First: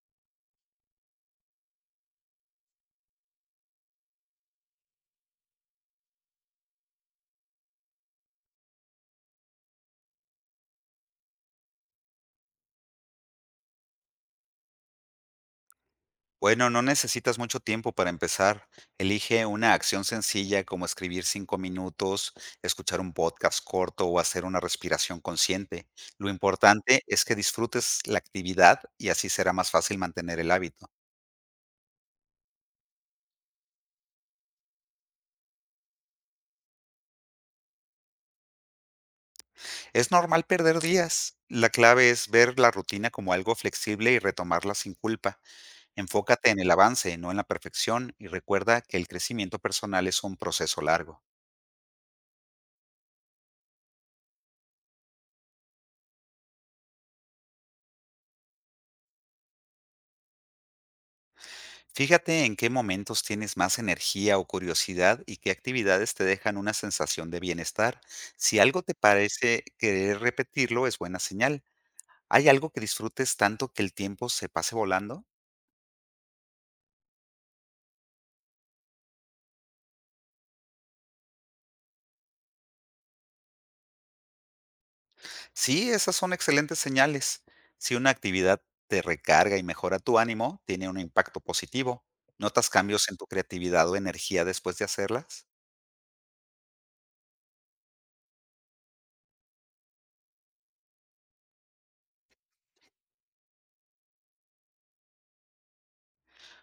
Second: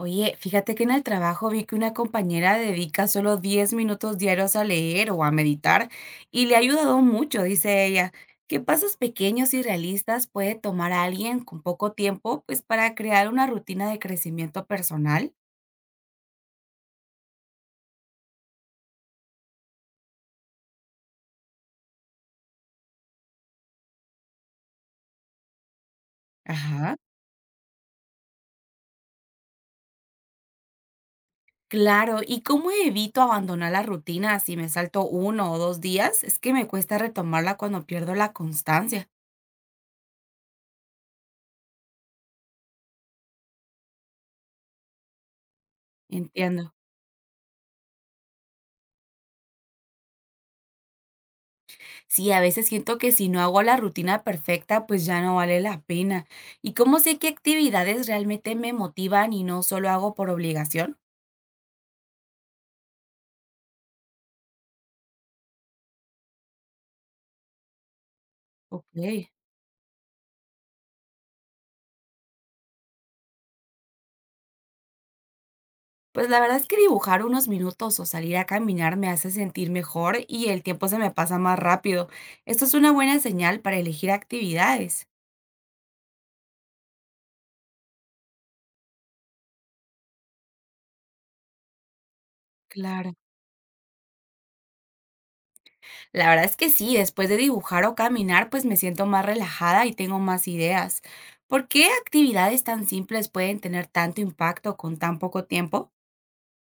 Oye, fíjate que en el trabajo vi que una compañera dedica solo 10 minutos diarios a leer o a meditar y le ha ayudado mucho, dice ella. ¿Qué pasos pequeños y realistas puede tomar a alguien con poco tiempo, pues para crear una rutina de crecimiento personal? Bueno, no necesitas mucho tiempo para empezar. Elige una acción sencilla como escribir 5 minutos, escuchar un podcast corto o hacer una respiración consciente. Lo Ajá. importante es que disfrutes la actividad y así será más fácil mantener el hábito. Claro, ¿y cómo evito abandonar la rutina si me salto uno o dos días? Es que me cuesta retomarla cuando pierdo la constancia. Es normal perder días. La clave es ver la rutina como algo flexible y retomarla sin culpa. Enfócate en el Entiendo. avance, no en la perfección, y recuerda que el crecimiento personal es un proceso largo. Sí, a veces siento que si no hago la rutina perfecta, pues ya no vale la pena. ¿Y cómo sé qué actividades realmente me motivan y no solo hago por obligación? Fíjate en qué momentos tienes más energía o curiosidad y qué actividades te dejan una sensación de bienestar. Si algo te Ok. parece querer repetirlo, es buena señal. ¿Hay algo que disfrutes tanto que el tiempo se pase volando? Pues la verdad es que dibujar unos minutos o salir a caminar me hace sentir mejor y el tiempo se me pasa más rápido. Esto es una buena señal para elegir actividades. Sí, esas son excelentes señales. Si una actividad te recarga y mejora tu ánimo, tiene un impacto positivo. ¿Notas cambios Claro. en tu creatividad o energía después de hacerlas? La verdad es que sí, después de dibujar o caminar, pues me siento más relajada y tengo más ideas. ¿Por qué actividades tan simples pueden tener tanto impacto con tan poco tiempo?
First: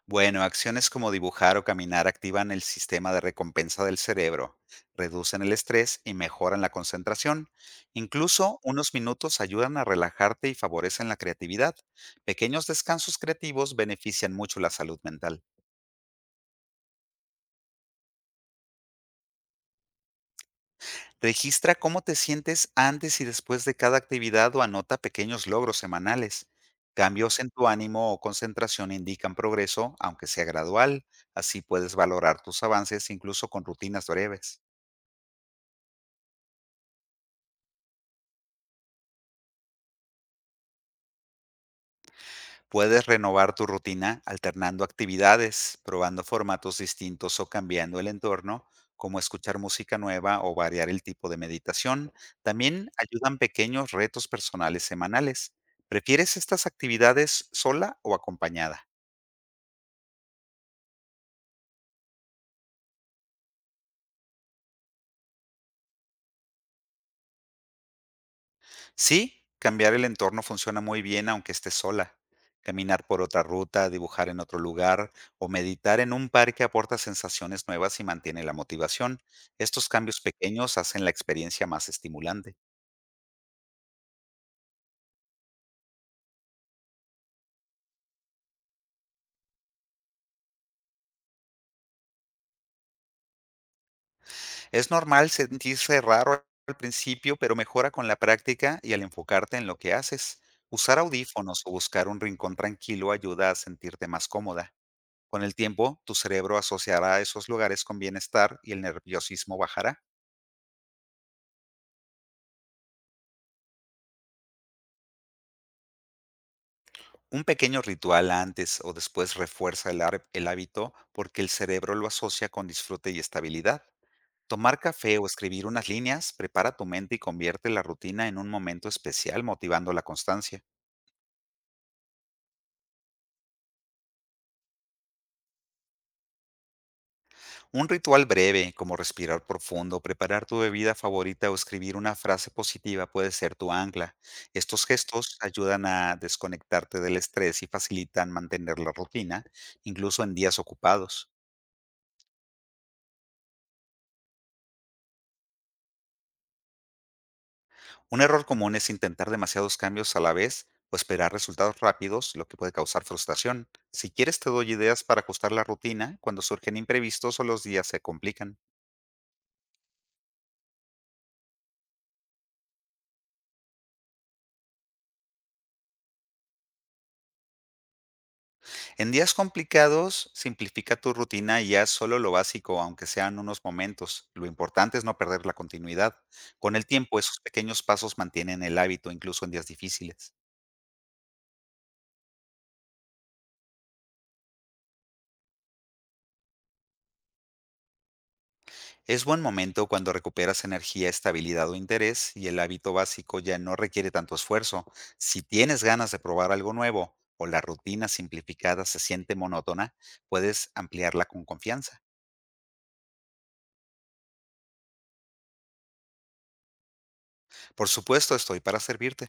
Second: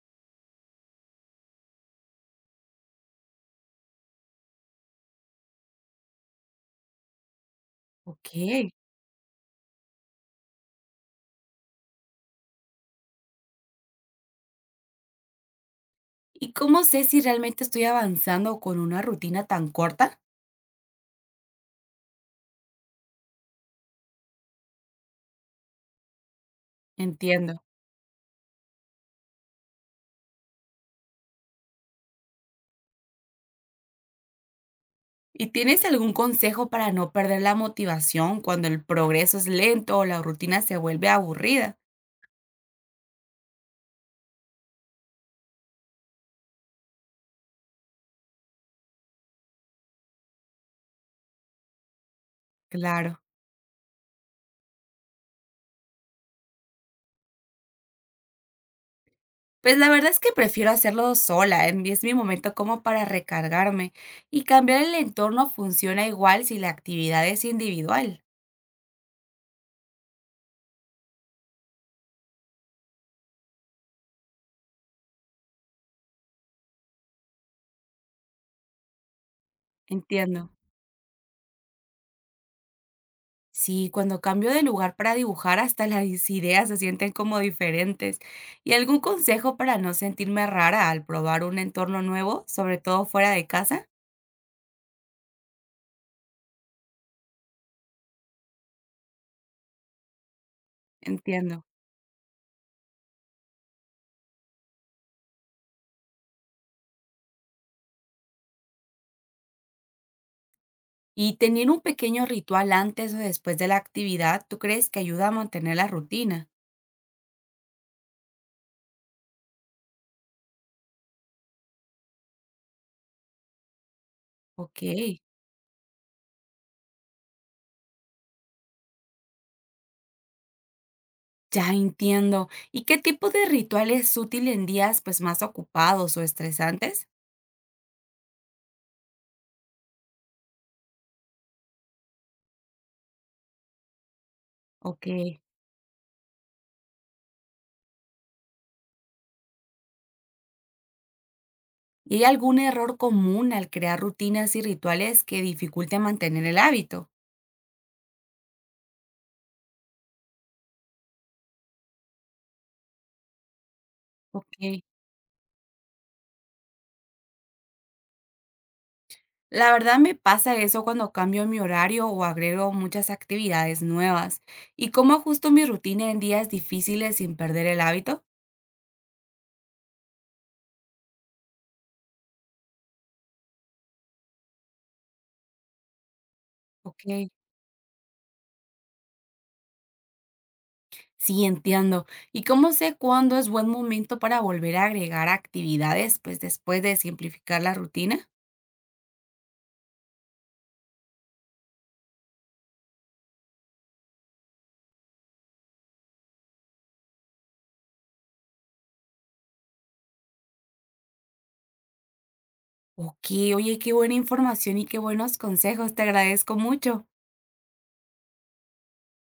Bueno, acciones como dibujar o caminar activan el sistema de recompensa del cerebro, reducen el estrés y mejoran la concentración. Incluso Okey. unos minutos ayudan a relajarte y favorecen la creatividad. Pequeños descansos creativos benefician mucho la salud mental. ¿Y cómo sé si realmente estoy avanzando con una rutina tan corta? Registra cómo te sientes antes y después de cada actividad o anota pequeños logros semanales. Cambios en Entiendo. tu ánimo o concentración indican progreso, aunque sea gradual. Así puedes valorar tus avances incluso con rutinas breves. ¿Y tienes algún consejo para no perder la motivación cuando el progreso es lento o la rutina se vuelve aburrida? Puedes renovar tu rutina alternando actividades, probando formatos distintos o cambiando el entorno, como escuchar música nueva o variar el tipo de meditación. También Claro. ayudan pequeños retos personales semanales. ¿Prefieres estas actividades sola o acompañada? Pues la verdad es que prefiero hacerlo sola, en es mi momento como para recargarme, y cambiar el entorno funciona igual si la actividad es individual. Sí, cambiar el entorno funciona muy bien aunque estés sola. Caminar por otra ruta, dibujar en otro lugar o meditar en un parque aporta sensaciones nuevas y mantiene la motivación. Estos cambios Entiendo. pequeños hacen la experiencia más estimulante. Sí, cuando cambio de lugar para dibujar, hasta las ideas se sienten como diferentes. ¿Y algún consejo para no sentirme rara al probar un entorno nuevo, sobre todo fuera de casa? Es normal sentirse raro al principio, pero mejora con la práctica y al enfocarte en lo que haces. Usar Entiendo. audífonos o buscar un rincón tranquilo ayuda a sentirte más cómoda. Con el tiempo, tu cerebro asociará esos lugares con bienestar y el nerviosismo bajará. ¿Y tener un pequeño ritual antes o después de la actividad, tú crees que ayuda a mantener la rutina? Un pequeño ritual antes o después refuerza el hábito porque el cerebro lo asocia con disfrute y estabilidad. Tomar Ok, café o escribir unas líneas prepara tu mente y convierte la rutina en un momento especial, motivando la constancia. ya entiendo. ¿Y qué tipo de ritual es útil en días pues más ocupados o estresantes? Un ritual breve, como respirar profundo, preparar tu bebida favorita o escribir una frase positiva puede ser tu ancla. Estos Ok. gestos ayudan a desconectarte del estrés y facilitan mantener la rutina, incluso en días ocupados. ¿Y hay algún error común al crear rutinas y rituales que dificulte mantener el hábito? Un error común es intentar demasiados cambios a la vez o esperar resultados rápidos, lo que puede causar frustración. Si quieres, te doy Ok. ideas para ajustar la rutina cuando surgen imprevistos o los días se complican. La verdad me pasa eso cuando cambio mi horario o agrego muchas actividades nuevas. ¿Y cómo ajusto mi rutina en días difíciles sin perder el hábito? En días complicados, simplifica tu rutina y haz solo lo básico, aunque sean unos momentos. Lo importante es no perder la continuidad. Con el Ok. tiempo, esos pequeños pasos mantienen el hábito, incluso en días difíciles. Sí, entiendo. ¿Y cómo sé cuándo es buen momento para volver a agregar actividades, pues, después de simplificar la rutina? Es buen momento cuando recuperas energía, estabilidad o interés y el hábito básico ya no requiere tanto esfuerzo. Si tienes ganas de probar algo nuevo o la rutina simplificada se siente monótona, puedes ampliarla con confianza. Ok. Oye, qué buena información y qué buenos consejos, te agradezco mucho. Por supuesto, estoy para servirte.